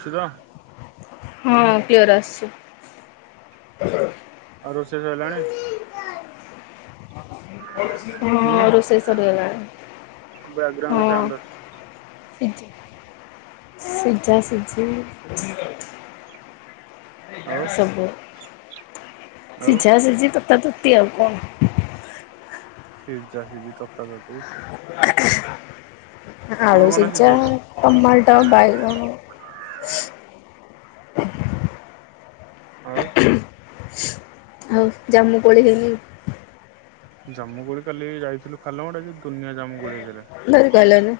ସୁରା ହଁ ପିଓର ଆସିଛି। ଆଉ ରୋଷେଇ ସଇଲାଣି? ହଁ ହଁ ରୋଷେଇ ସରିଗଲାଣି। ବ୍ୟାକ୍ ଗ୍ରାଉଣ୍ଡ ସାଉଣ୍ଡ ଆସୁଛି। ସିଜା ସିଜିି ଆଉ ସବୋ ଆଉ ସିଝା ସିଝି ତ ତ ତୃତି ଆଉ କଣ? ସିଝା ସିଝି ତତା ତତି। [unintelligible] କଣ ଆଳୁ କଣ ସିଝା, ସିଝେଇଛ? ଟମାଟ, ବାଇଗଣ [inaudible] ଆଉ ଆଉ ଜାମୁକୋଳି ହେଇନି? ଜାମୁକୋଳି କାଲି ଯାଇଥିଲୁ ପାଲହଡା ଯେ ଦୁନିଆ ଜାମୁଗୋଳି ହେଇଥିଲା। ଧରିପାଇଲାନି।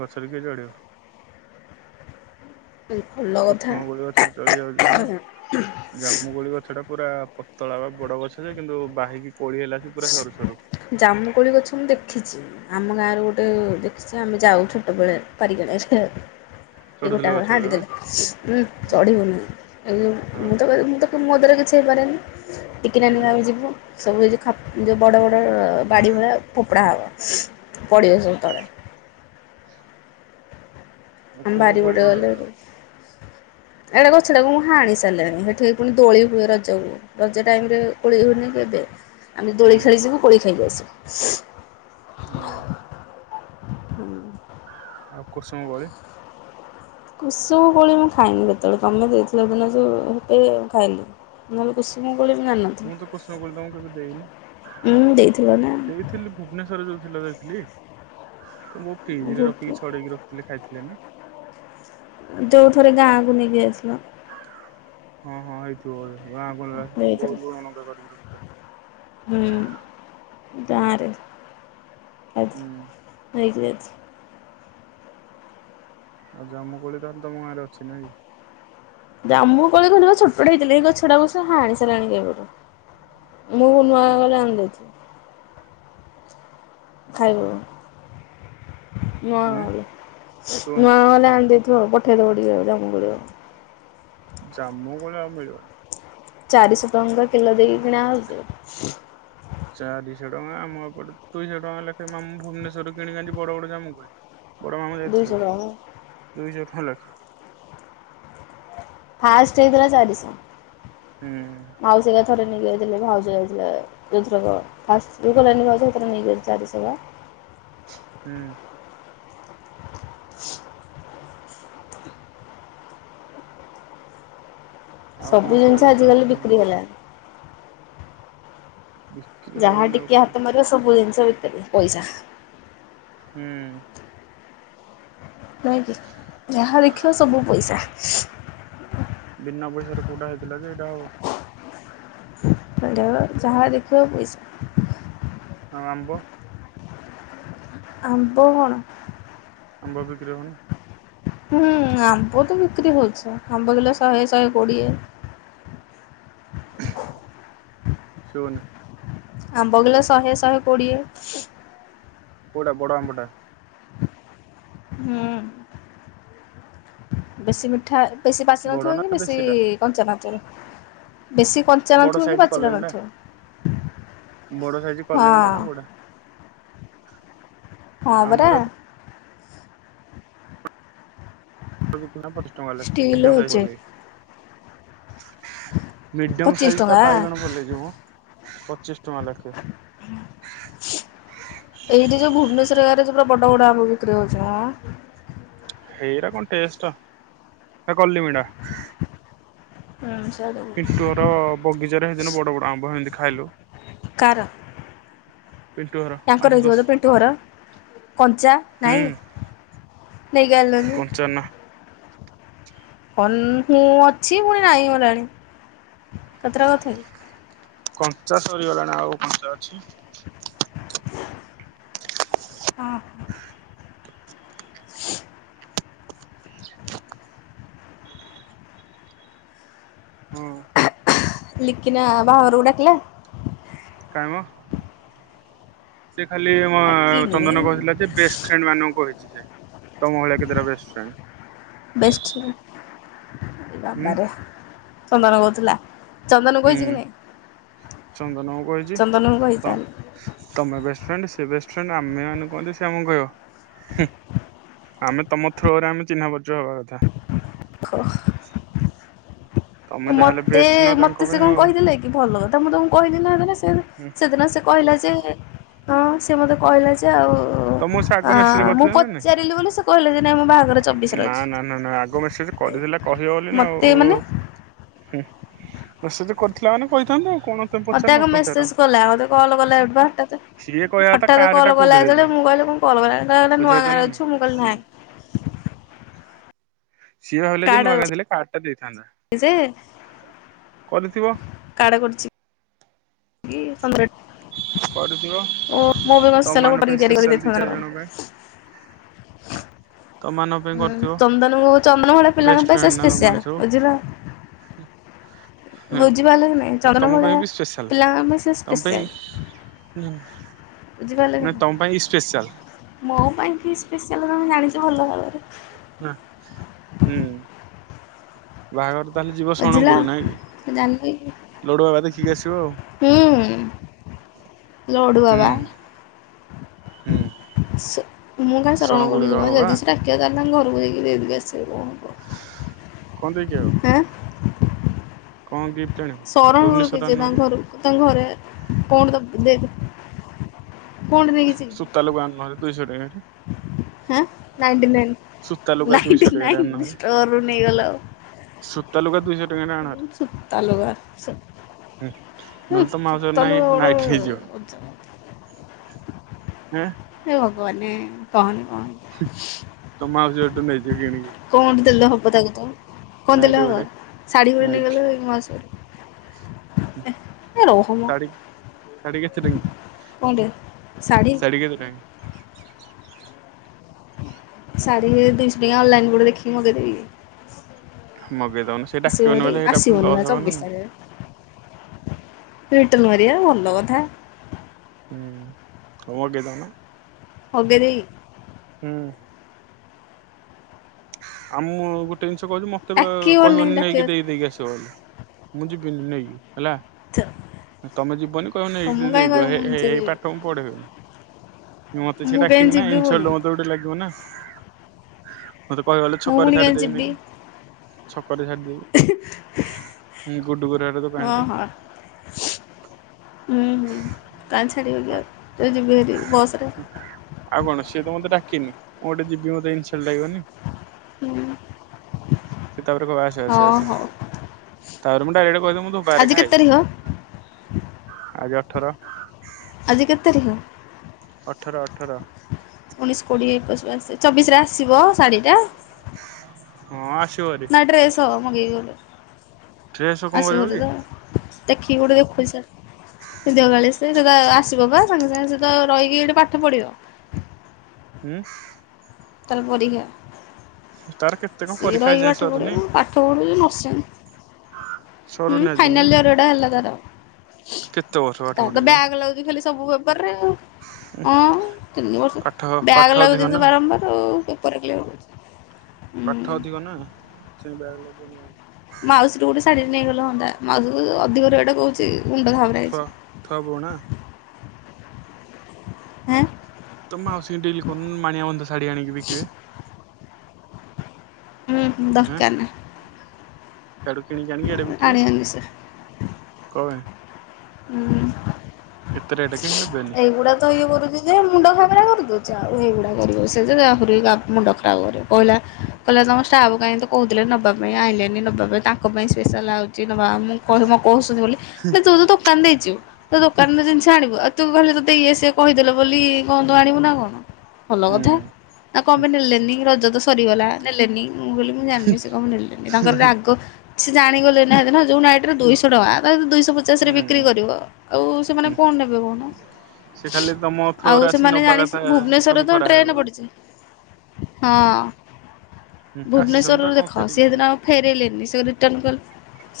ଗଛରେ କିଏ ଚଢିବ? ଭଲ କୁସୁମ କଥା କୋଳି ଗଛରେ ଚଢି ଯାଉଛି ସିନା ଜାମୁକୋଳି ଗଛଟା ପୁରା ପତଳାର ବଡ ଗଛ ଯେ କିନ୍ତୁ ବାହିକି କୋଳି ହେଲାଣି ପୁରା ସରୁ ସରୁ। ଜାମୁକୋଳି ଗଛ ମୁଁ ଦେଖିଛି। ଆମ ଗାଁରେ ଗୋଟେ ଦେଖିଛି ଆମେ ଯାଉ ଛୋଟବେଳେ ପାରିଗି ଆଣୁ ଏ ସେ - - ଏ ଚଢୁଥିଲ ଗୋଟାକ ଗଛରେ ହାଡି ତମେ? ଦେଲେ ଉଁ ଚଢିବୁନି ମୁଁ ଆଉ ମୁଁ ତ ମୋ ଦ୍ୱାରା ଯେତିକି - - ସେ ପାରେନ୍। ଟିକିନାନି ହୁଁ। ଆଉ ଆମେ ଯିବୁ। ସବୁ କିଛି ଖ ଯୋଉ ବଡ଼ ବଡ଼ ବାଡ଼ି ଫୋପଡ଼ା ହବ। ହୁଁ ପଡ଼ିିବ ସେ ତଳେ ଆଉ ଆମ କୋଉ ବାରି କୋଳି ପଟେ ପାଇଁ ଗଲେ ଯାଉଥିଲ? ଏଇଟା ଗଛ ଟାକୁ ମୁଁ ହାଣି ସାରିଲାଣି ସେଠିକ ପୁଣି ଦୋଳି ହୁଏ ରଜକୁ ରଜ ଟାଇମ ରେ ଗୋଳି ହୁଏନି ଏବେ ଆମେ ହୁଁ ଦଳି ଖେଳିଯୁ କୋଳି ଖାଇ ଆସୁ। [inaudible] ହୁଁ। ହୁଁ। ଆଉ କୋଉସାଙ୍ଗ ଗଲେ କୁସୁମ କୋଳି ମୁଁ ଖାଇନି। ଯେତେବେଳେ ତମେ ଦେଇଥିଲ ଦିନ ଯଉଁପେ ଖାଇଲି ନହେଲେ କୁସୁମ କୋଳି ଜାଣିନଥିଲି ମୁଁ ତ କୁସୁମ କୋଳି କେବେ ଦେଇନି ଉଁ ଦେଇଥିଲ ନା ଦେଇଥିଲି ଭୁବନେଶ୍ଵରରେ ଯୋଉ ଥିଲ ଦେଇଥିଲି ତ ମୁଁ ଫ୍ରିଜରେ ଭୋଗ ରଖିକି ଛଡେଇକି ରଖି ଖାଇଥିଲେ। ଜାଣିନୁ? ଯୋଉ ଥରେ ଗାଁକୁୁ ନେଇ ଯାଇଥିଲା। ହଁ ହଁ ହେଇଥିବ ବହୁତ ଗାଁ ଗ ଆସ ତମ ଦେଇଥିଲ ବହୁତ ଲୁଣ ଲଙ୍କା କରିକି ହୁଁ ରଖିଥିଲେ। ଗାଁରେ ଆ ହୁଁ ନେଇଯିବେ। ଆଉ ଜାମୁ କୋଳି ତାହେଲେ ତମ ଗଁରେ ଅଛି ନାଇକି? ଜାମୁକୋଳି ଖଣ୍ଡ ଛୋଟପଟ ହେଇଥିଲା ଗଛଟା କୁ ହାଣି ସାରିଲେଣି କେବେଠୁ। ମୁଁ ନୂଆ ଆଣି ଗଲେ ଆଣିଦେଇଛି। ଖାଇବ? [inaudible] ମା ହୁଁ ଶୁଣୁ ମା ଗଲେ ଆଣିଦେବେ। ଖୁହ ପଠେଇଦବ ଟିକେ ଜାମୁ କୋଳି ଆଉ। ଜାମୁ କୋଳି ଆଉ ମିଳୁନି। ଚାରିଶ। [unintelligible] କିିଲୋ ଦେଖି କିିଣା ହଉଛି। ତମେ, ଆମ ଏପଟେ ଦୁଇଶହ ଟଙ୍କା ଲେଖା ମାମୁଁ ଭୁବନେଶ୍ୱରରୁ କିଣିିକି ଆଣିଛି ବଡ ବଡ କାମୁ କୋଳି। ବଡ ମାମୁଁ ଯାଇଥିଲେ ଦୁଇଶହ ଟଙ୍କା ଦୁଇଶ। [unintelligible] ଫାଷ୍ଟ୍ ହେଇଥିଲା ଚାରିଶ। ହୁଁ ଆଉ ସେଟା ଥରେ ନେଇଯାଇଥିଲି, ଭାଉଜ ଯାଇଥିଲା ଏଇଥରକ ଫାଷ୍ଟ୍ ଯେତେବେଳେ [inaudible] ଭାଉଜ ନେଇଗଲି ଚାରିଶ ପା ହୁଁ। [unintelligible] ଆଉ କଣ ସବୁ କୋଳି ଜିନିଷ ବିକା ହଉଛି ଆଜିକାଲି ନାଇଁ ବିକ୍ରି ହେଲାଣି। ବିକ୍ରି ଯାହା ହବନି ଆଉ ଟିକେ କଣ ହାତ ମାରିବ ସବୁ ଜିନିଷ୍। [unintelligible] ପଇସା। ହୁଁ ନାଇଁକି? ଯାହା ଦେଖିବ ହଁ। ସବୁ ପଇସା। [unintelligible] [inaudible] ବିନା ପଇସାରେ କୋଉଟା ହେଇଥିଲା ଯେ ଏଇଟା ହବ? ହାଲୋ ଯାହା ଦେଖିବ ପଇସା। ଆଉ ଆମ୍ବ। ଆମ୍ବ କଣ? ଆମ୍ବ ବିକ୍ରି ହଉନି? ହୁଁଉଉ, ଆମ୍ବ ତ ବିକ୍ରି ହଉଛି, ଆମ୍ବ କିଲୋ ଶହେ ଶହେ କୋଡିଏ। କୋଉଟା? ଆମ୍ବ କିଲୋ ଶହେ ଶହେ କୋଡିଏ। କୋଉଟା ବଡ ଆମ୍ବଟା? ହୁଁ, ବେଶୀ ମିଠା ବେଶୀ ପାଚି ବଡ ନଥିବ ନା କି ବେଶୀ ଦେଶୀଟା କଞ୍ଚା ନଥିବ। ବେଶୀ କଞ୍ଚା ବଡ ନଥିବ କି ସାଇଜ ପାଚିଲା କଲିମିଟା ନଥିବ। [unintelligible] ବଡ ସାାଇଜ୍ ହଁ କଲମିଟା ନା କୋଉଟା? ହଁ ପରା। ଆମର [inaudible] ପୁରା ପଚିଶ ଟଙ୍କା ଲେଖା [inaudible] ଷ୍ଟିଲ୍ ସାଇଜ୍। ଅଛି [inaudible] ମିଡିୟମ୍ ପଚିଶ ସାଇଜଟା ଟଙ୍କା ବାଇଗଣ ପଲେଇ ଯୋଉ ମ, ପଚିଶ ଟଙ୍କା ଲେଖେ। ଏଇଠି ଯୋଉ ଭୁବନେଶ୍ୱର ଗାଁରେ ଯୋଉ ପୁରା ବଡ ବଡ ଆମ୍ବ ବିକ୍ରି ହଉଛି ମ ହେରା କଣ ଟେଷ୍ଟ, ସେ କଲିମିଟା। ହୁଁ। ସିଆଡେ ପିଣ୍ଟୁ ଘର ବଗିଚାରେ ସେଇଦିନ ବଡ ବଡ ଆମ୍ବ ହେମିତି ଖାଇଲୁ। ପିଣ୍ଟୁ ଘର ୟାଙ୍କର ହେଇଥିବ ଆଶୁତୋଷ ତ ପିଣ୍ଟୁ ଘର କଞ୍ଚା ହୁଁ ନାଇଁ ନେଇକି ଆଇଲନି। କଞ୍ଚା ନା କଲ୍ ମୁଁ ଅଛି ପୁଣି ନାଇଁ ଗଲାଣି କେତେଟା କଥା କି କଞ୍ଚା ସରିଗଲାନି ଆଉ କଞ୍ଚା ଅଛି। ହମ୍ [inaudible] ହଁ ଲିକିନା ବାହାଘରକୁ ଡାକିଲା କାଇଁ ମ ସେ ଖାଲି ମ ଡାକିନି ଚନ୍ଦନ କହିଥିଲା ଯେ ବେଷ୍ଟ ଫ୍ରେଣ୍ଡ ମାନଙ୍କୁ କହିଛି ସେ ତମ ଭଳିଆ କେତେଟା ବେଷ୍ଟ ଫ୍ରେଣ୍ଡ୍ ବା ବା ରେ ଚନ୍ଦନ କହୁଥିଲା ଚନ୍ଦନକୁ ହୁଁ କହିଛି କି ନାଇଁ ଚନ୍ଦନ କଛି ଚନ୍ଦନକୁ କହିଛି ତ ତାହେଲେ ତମ ବ ଫ୍ରେଣ୍ଡ ସେ ଆମେ ମାନେ କୁହନ୍ତିୁ ସେ ଆମକୁ କହିବ ଆମେ ତମ ଥ୍ରୋରେ ଆମେ ଚିହ୍ନା ପରିଚ ହବା କଥା ଖ ତମେ ଯାହାହେଲେ ମତେ ବେଷ୍ଟ ନା ତାଙ୍କ ମତେ ସେ ପାଇଁ କଣ ଆଉ। କହିଥିଲେ କି ଭଲ କଥା ମୁଁ ତାଙ୍କୁ କହି ଥିଲେ ହେଇଥାନ୍ତା ସିଏ ହୁଁ ସେ ସେଦିନ ସେ କହିଲା। ଯେ ହଁ ସେ ମତେ କହିଲା ଯେ ଆଉ ତ ମୁଁ ସେ ଆ ଆଗ ମେସେଜ ମୁଁ କରିଥିଲା ନା ପଚାରିଲି ବୋଲି ସେ କହିଲେ ଯେ ନାଇଁ ମୋ ବାହାଘର ଚବିଶରେ ଅଛି। ନାଇଁ ନା ନା ନା ଆଗ ମେସେଜ କରିଥିଲା କହିବ ବୋଲି ନା ମତେ ଆଉ। ମାନେ ହୁଁ ମେସେଜ୍ କରିଥିଲା ମାନେ କହିଥାନ୍ତ। ମତେ ଆଗ ମେସେଜ କଲା ମତେ କଲ୍ କଲା ଏବା ହଠାତ୍ ସିଏ କହିବା କଥା ହଠାତ୍ କାର୍ଡ ଟା କଲ୍ କୋଉଠି କଲା ଦେବି ଯେତେବେଳେ ମୁଁ ମୁଁ କହିଲି କଣ କଲ କଲାଣି କହିଲା ଏନେ ବୁଝିପାରୁଛ ନୂଆଗାଁ ନା ନାଇଁ ଅଛୁ ମୁଁ କହିଲି ସିଏ ନାଇଁ। ସିଏ ଭାବିଲେ ଯେ ନୂଆଗାଁ ରେ ଥିଲେ କାର୍ଡ ଟା ଦେଇ ଯେ କରିଥିବ କାର୍ଡ କରିଚି। [unintelligible] କରିଥିବ ଓ ମୋ ପାଇଁ କଣ ତମ ସ୍ପେଶାଲ ଗୋଟେ ମାନଙ୍କ କରିକି ପାଇଁ ତିଆରି କରି ସ୍ପେଶଆଲ ଦି ଦେଇଥାନ୍ତା ନା ଚାରି କଣ। ଜଣ ପାଇଁ। ତମମାନଙ୍କ ପାଇଁ ହୁଁ କରିଥିବ ଚନ୍ଦନ ମୁଁ ଚନ୍ଦନ ଭଳିଆ ପିଲାଙ୍କ ବେଷ୍ଟ ପାଇଁ ସେ ଫ୍ରେଣ୍ଡ ନା ସ୍ପେଶଆଲ ତମମାନେ ସବୁ ବୁଝିଲ ହଁ ବୁଝିପାରିଲେ କି ନାଇଁ ଚନ୍ଦନ ତମ ପାଇଁ ଭଳିଆ ବି ସ୍ପେଶାଲ। ପିଲାଙ୍କ ପାଇଁ ତମ ପାଇଁ ସ୍ପେସାଲ୍ ବୁଝି ପାରିଲ କି ନା ତମ ପାଇଁ ସ୍ପେଶାଲ ନାଇଁ ମୋ ପାଇଁ କି ସ୍ପେସାଲ୍ ତମେ ଜାଣିଚ ତେ ଭଲ ଭାବରେ ହଁ ହୁଁ ବାହାଘର ତାହେଲେ ଯିବ ବୁଝିଲ ଶରଣକୁଳ ନାଇଁ କି ଜାଣିଲି ଲଡୁବାବା ଦେଖିକି ଆସିବ ଆଉ ହୁଁ ହୁଁ ହୁଁ ଲଡ଼ୁବାବା ହୁଁ। ମୁଁ କାଇଁ ଶରଣ ଶଣକୁଳିରେ ହବ କୁଳ ବା ଯିବି ସେ ଡାକିବା ତାହେଲେ ଘରକୁ ଯାଇକି ଦେଇକି ଆସିବି କଣ ଦେଇକି ଆଇବ ହଁ। କଣ କି। ଶରଣ ବଳ କିଛି ତାଙ୍କ ଘର ତାଙ୍କ ଘରେ। କଣ ତ ଦେଖ? ସୁତା ଲଗା ଆଣୁନ୍ତି। ଦୁଇଶହ ଟଙ୍କ ଟ। ହଁ ନାଇଣ୍ଟି ନାଇ। ଲୁଗା ନାଇ ଟୁ ଦୁଇଶହ ଟଙ୍କାରେ ଆଣୁନ ନାଇନ୍ ଭାରି ଷ୍ଟୋରରୁ ନେଇଗଲା। ସୂତା ଲୁଗା ଦୁଇ ସୁତାଲୁଗା। ହୁଁ ନହେଲେ ତ ମାଉସୀ ଘର ନାଇଁ ତନୁ ନାଇଟି ନେଇଯିବା ଗଟେ। ହଁ। ସେ ଭଗବାନ କହନ। ତ ମାଉସୀ ଘରଠୁ ନେଇଜ କିିଣ କି। ଗତ କେଥା। କଣ ଦେଲେ ହବ ଶାଢୀ ଗୋଟେ ନେଇଗଲେ ମାଉସୀ। ଗୋଟେ ଏ ରହ ମ ଶାଢ଼ୀ ଶାଢ଼ୀ କେତେ ଟଙ୍କା କଣ ଟିକେ ଶାଢ଼ୀ କେତେ ଟାଙ୍କା। ଶାଢ଼ୀ ଦେଇଛଡ଼ି ଅନଲାଇନ ଗୋଟେ ଦେଖି ମଗେଇଦେବି କି। ମଗେଇ ଦଉନ ସେଇ ଆସିବ ଡାକିବନି ଭାରି ବଲେ ସେଇଟା ପୁଣି ଆସିବନି ବା ଲସ୍ ହବନ ଚବିଶ ନା। ତାରିଖରେ ରିଟର୍ନ ମାରଆ ଭଲ କଥା। ହୁଁ ହଗଦାନ। ହଗଦେବି। ହୁଁ ଆ ମୁ ଗୋଟେ ଜିନିଷ। କହୁଛି ମତେ ଡାକିବନି କହିବନି ଡାକିବ ନେଇକି ଦେଇକି ଆସିବ ବୋଲି। ମୁଝି ପିଲ ନେଇ ହେଲା ଥ ତମେ ଯିବନି କହିବନ ଏ ତମକୁ କାହିଁ କହିବି ମୁଁ ନିଜେ ଦେଇଦିଅଇ ଯିବି। ପାଠ ମୁଁ ପଢେଇ ମତେ ମୁଁ ସେଟା କି କାହିଁ ନା ଯିବି ପୁଣି ଇନ୍ସଲ୍ଟ ମତେ ଗୋଟେ ଲାଗିବ ନା। ମତ। କହଗଲେ ମୁଁ ଛକରେ ପୁଣି ଛାଡି କାହିଁ ଯିବି ଦେଇନିକି। ଛ କରି ସାରଦେବିଁ ଗୁଡ଼ୁଗୋରର ଦୋକ ହଁ ଏଠି। ହଁ। ହୁଁ ହୁଁ। କା ଛାଡିିବି ଆଉ ଯ ଯ। ଆଉ କଣ ସିଏ ତ ମତେ ଡାକ କିିନି ମୁଁ ଗୋଟେ ଯିବି ମତେ ଇନ ସଟ୍ ଲାଗିବନି? ହୁଁ ସେ ତାପରେ କହିବ ଆସେ ଆସେ ହଁ ଆସେ। ହଉ। ତା ପରେ ମୁଁ ଡିରେକ୍ଟ କହିଦେବି ମୁଁ ଧୋବା ଘରେ ଆଜି କେତେ ତାରିଖ ଖାଇବିନି ଆଉ ଅଠର। ଆଜିି କେତେ ତାରିଖ? ଅଠର ଅଠ ଅଠର ଉଣେଇଶ କୋଡିଏ ଏକୋଇଶ ବାଇଶ ଚବିଶରେ ଆସିବ ଶାଢିଟା। ହଁ ଆସି ନା ଡ୍ରେସ ହବ? ମଗେଇବି ଗୋଟେ। ଡ୍ରେସ କଣ ଆସିବ କରିବ ଗୋଟେ କି? ତ ଦେଖିକି ଗୋଟେ ଦେଖୁଚି ସାର୍ ବିନ୍ଧିବ କାଳେ ସେ ସେଟା ଆସିବ ବା ସାଙ୍ଗେ ସାଙ୍ଗେ ସେତ ରହିକି ଏଇଠି ପାଠ ପଢିବ। ହୁଁ। ତାର ପରୀକ୍ଷା। ତାର କେତେ କଣ ସିଏ ପରୀକ୍ଷା ରହିକି ଏଯାଏଁ ପାଠ ସରୁନି ପଢିବ ପାଠ ପଢ଼ୁଚି ନର୍ସିଂ। ହୁଁ ସରୁନି ଆଜି ଯାଙ୍କେ ଫାଇନଲ ଇୟର ଏଇଟା ହେଲା ତାର। କେତେ ବର୍ଷ ପାଠ ତାର ତ ପଢିଯିବ ବ୍ୟାକ ଲାଗୁଛି ଖାଲି ସବୁ ପେପାର ରେ ଆଉ ହଁ ତିନି ବର୍ଷ ପାଠ ପାଠ ବ୍ୟାଗ ଅଧିକ ଲାଗୁଚି ତ ନା ବାରମ୍ବାର ଆଉ। ପେପର୍ କ୍ଲିୟର ହଉନଥିବ। ପାଠ ଅଧିକ ନା। [unintelligible] ମାଉସୀରୁୁ ଗୋଟେ ଶାଢୀଟେ ନେଇଗଲେ ହଅନ୍ତା ମାଉସୀକୁ କହୁଚି ଅଧିକ ରେଟ କହୁଚି। [unintelligible] ଏଁ? ତୋ ମାଉସୀଙ୍କୁ ଡେଲି କହୁନୁ ମାଣିଆବନ୍ଧ ଶାଢ଼ୀ ଆଣିକି ବିକିବେ। ହୁଁ ହୁଁ ଦରକାର ନାହିଁ। ସାଡୁ କିଣିକି ଆଣିିକି ଆଡେ ବିକିବେ। ଆଣିବନି ସେ। କଁ ପେଇଁ? ଉଁ, ଏତେ ରେଟ୍ ଏଇଗୁଡା ତ ଇଏ କରୁ ଚି ଯେ ମୁଣ୍ଡ ଘାବରା କରିଦଉଚି ଆଉ, ଏଇଗୁଡା କରିବ ସେ ଯେ ଆହୁରି ମୁଣ୍ଡ ଖରାପ କରିବ, କହିଲା କହିଲା ତୋମ ଷ୍ଟାଫ କାହିଁକି ତ କହୁଥିଲେ ନବା ପାଇଁ ଆଇଲେନି ନବା ପାଇଁ ତାଙ୍କ ପାଇଁ ସ୍ପେଶାଲ୍ ଆଉଚି ନବା ମୁଁ କହି ମୁଁ କହୁ ତୁ ବୋଲି ତୁ ତ ଦୋକାନ ଦେଇ ଚୁ ତୋ ଦୋକାନରୁ ଜିନିଷ ଆଣିବୁ ଆଉ ତୁ ଖାଲି ତୋତେ ଇଏ ସିଏ କହିଦେଲେ ବୋଲି କଣ ତୁ ଆଣିବୁ ନା କଣ? ଭଲ କଥା, ହୁଁ। ଆଉ କଣ ପାଇଁ ନେଲେନି ରଜ ତ ସରିଗଲା ନେଲେନି ମୁଁ କହିଲି ମୁଁ ଜାଣିନି, ସେ କଣ ପାଇଁ ନେଲେନି, ତାଙ୍କର ରାଗ ସେ ଜାଣିଗଲେ ନା ସେଦିନ ଯୋଉ ନାଇଟ ର ଦୁଶହ ଟଙ୍କା ତାକୁ ଦୁଇଶ ଶ ହୁଁ ପଚାଶରେ ବିକ୍ରି ହୁଁ କରିବ, ଆଉ ସେମାନେ କଣ ନେବେ କହୁନ। ସେ ଖାଲି ତମ ଆଉ ଥ୍ରୋରେ ଆସିକି ସେମାନେ ନବା ଜାଣି କଥା ସି- ଭୁବନେଶ୍ଵରରେ ତମେ ତ କରାହେବ ଟ୍ରେନ ବୋଲି। ପଡିଚି, ହଁ। ହଁ। ଆସିଛନ୍ତି ତ ଭୁବନେଶ୍ଵରରେ କଣ ଦେଖ ଫେରିକି ସିଏ ଯିବେ। ସେଦିନ ଆଉ ଫେରେଇଲେନି। ସେ ରିଟର୍ଣ୍ଣ କଲେ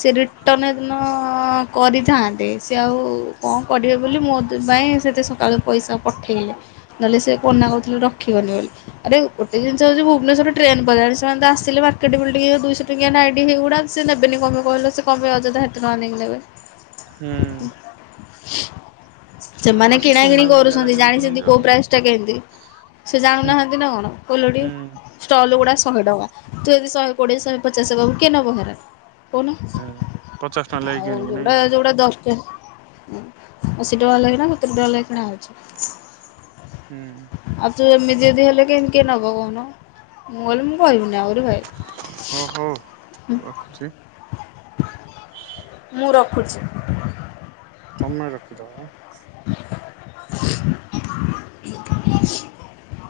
ସେ ରିଟର୍ଣ୍ଣ ସେଦିନ ହଁ କରିଥାନ୍ତେ ସେ ଆଉ କଣ କରିବେ ବୋଲି ମୋ ତି ପାଇଁ ସେତେ ସକାଳୁ ପଇସା ପଠେଇଲେ, ନହେଲେ ସେ କନା କହୁଥିଲେ ରଖିବନି ବୋଲି, ଆରେ ଗୋଟେ ଜିନିଷ ହଉଚି ଭୁବନେଶ୍ୱରରେ ଟ୍ରେନ ପଲାଣି ସେମାନେ ତ ଆସିଲେ ମାର୍କେଟ୍ ବିଲ୍ଡିଙ୍ଗ ଏ ଦୁଇଶହ ଟଙ୍କିଆ ନାଇଟ୍ ହେ ଗୁଡ଼ା ସେ ନେବେନି କଣ ପାଇଁ କହିଲ ସେ କଣ ପାଇଁ ଅଯଥା ସେଟି ନ ଆଣିକି ନେବେ। ହୁଁ। [unintelligible] ତମେ ସେମାନେ ଆସି କିଣା କିିଣି ସୁନା ବି କିଲେ କରୁଛନ୍ତି, ଲେଖେ ଜାଣିଚନ୍ତି ବିକୁଛନ୍ତି କୋଉ ଆଉ। ପ୍ରାଇସ୍ ଟା କେମତି ସେ ହୁଁ ଜାଣୁନାହାନ୍ତି ନା କଣ ଓଲଟି ହୁଁ ଷ୍ଟଲ୍ ଗୁଡା ଶହେ ଟଙ୍କା, ତୁ ଯଦି ଶହେ କୋଡିଏ ଶହେ ପଚାଶ କହିବୁ କିଏ ନବ ହେରା। କହୁନ ହୁଁ। ପଚାଶ ଟଙ୍କା ଲେଖେ ଆଉ କିଣିକି ନାଇଁ ଯୋଉଟା କି? ଯୋଉଟା ଦର ଏହେ ଅସ୍ ସେ ଡଲ ହେଇଥାନ୍ତା ତୋର ଡଲ ହେଇ କିଣା ହଉଛି। ହୁଁ। ଆଉ ତୁ ଏମିତି ଯଦି ହେଲେ କେମତି ନବ କହୁନ, ମୁଁ କହିଲି ମୁଁ କହିବିନି ଆଉ [unintelligible] ଓ ହଉ ହୁଁ, ରଖୁଛି ମୁଁ ର ଖୁଛୁ ତୋମେ ରଖିଦବ। [inaudible]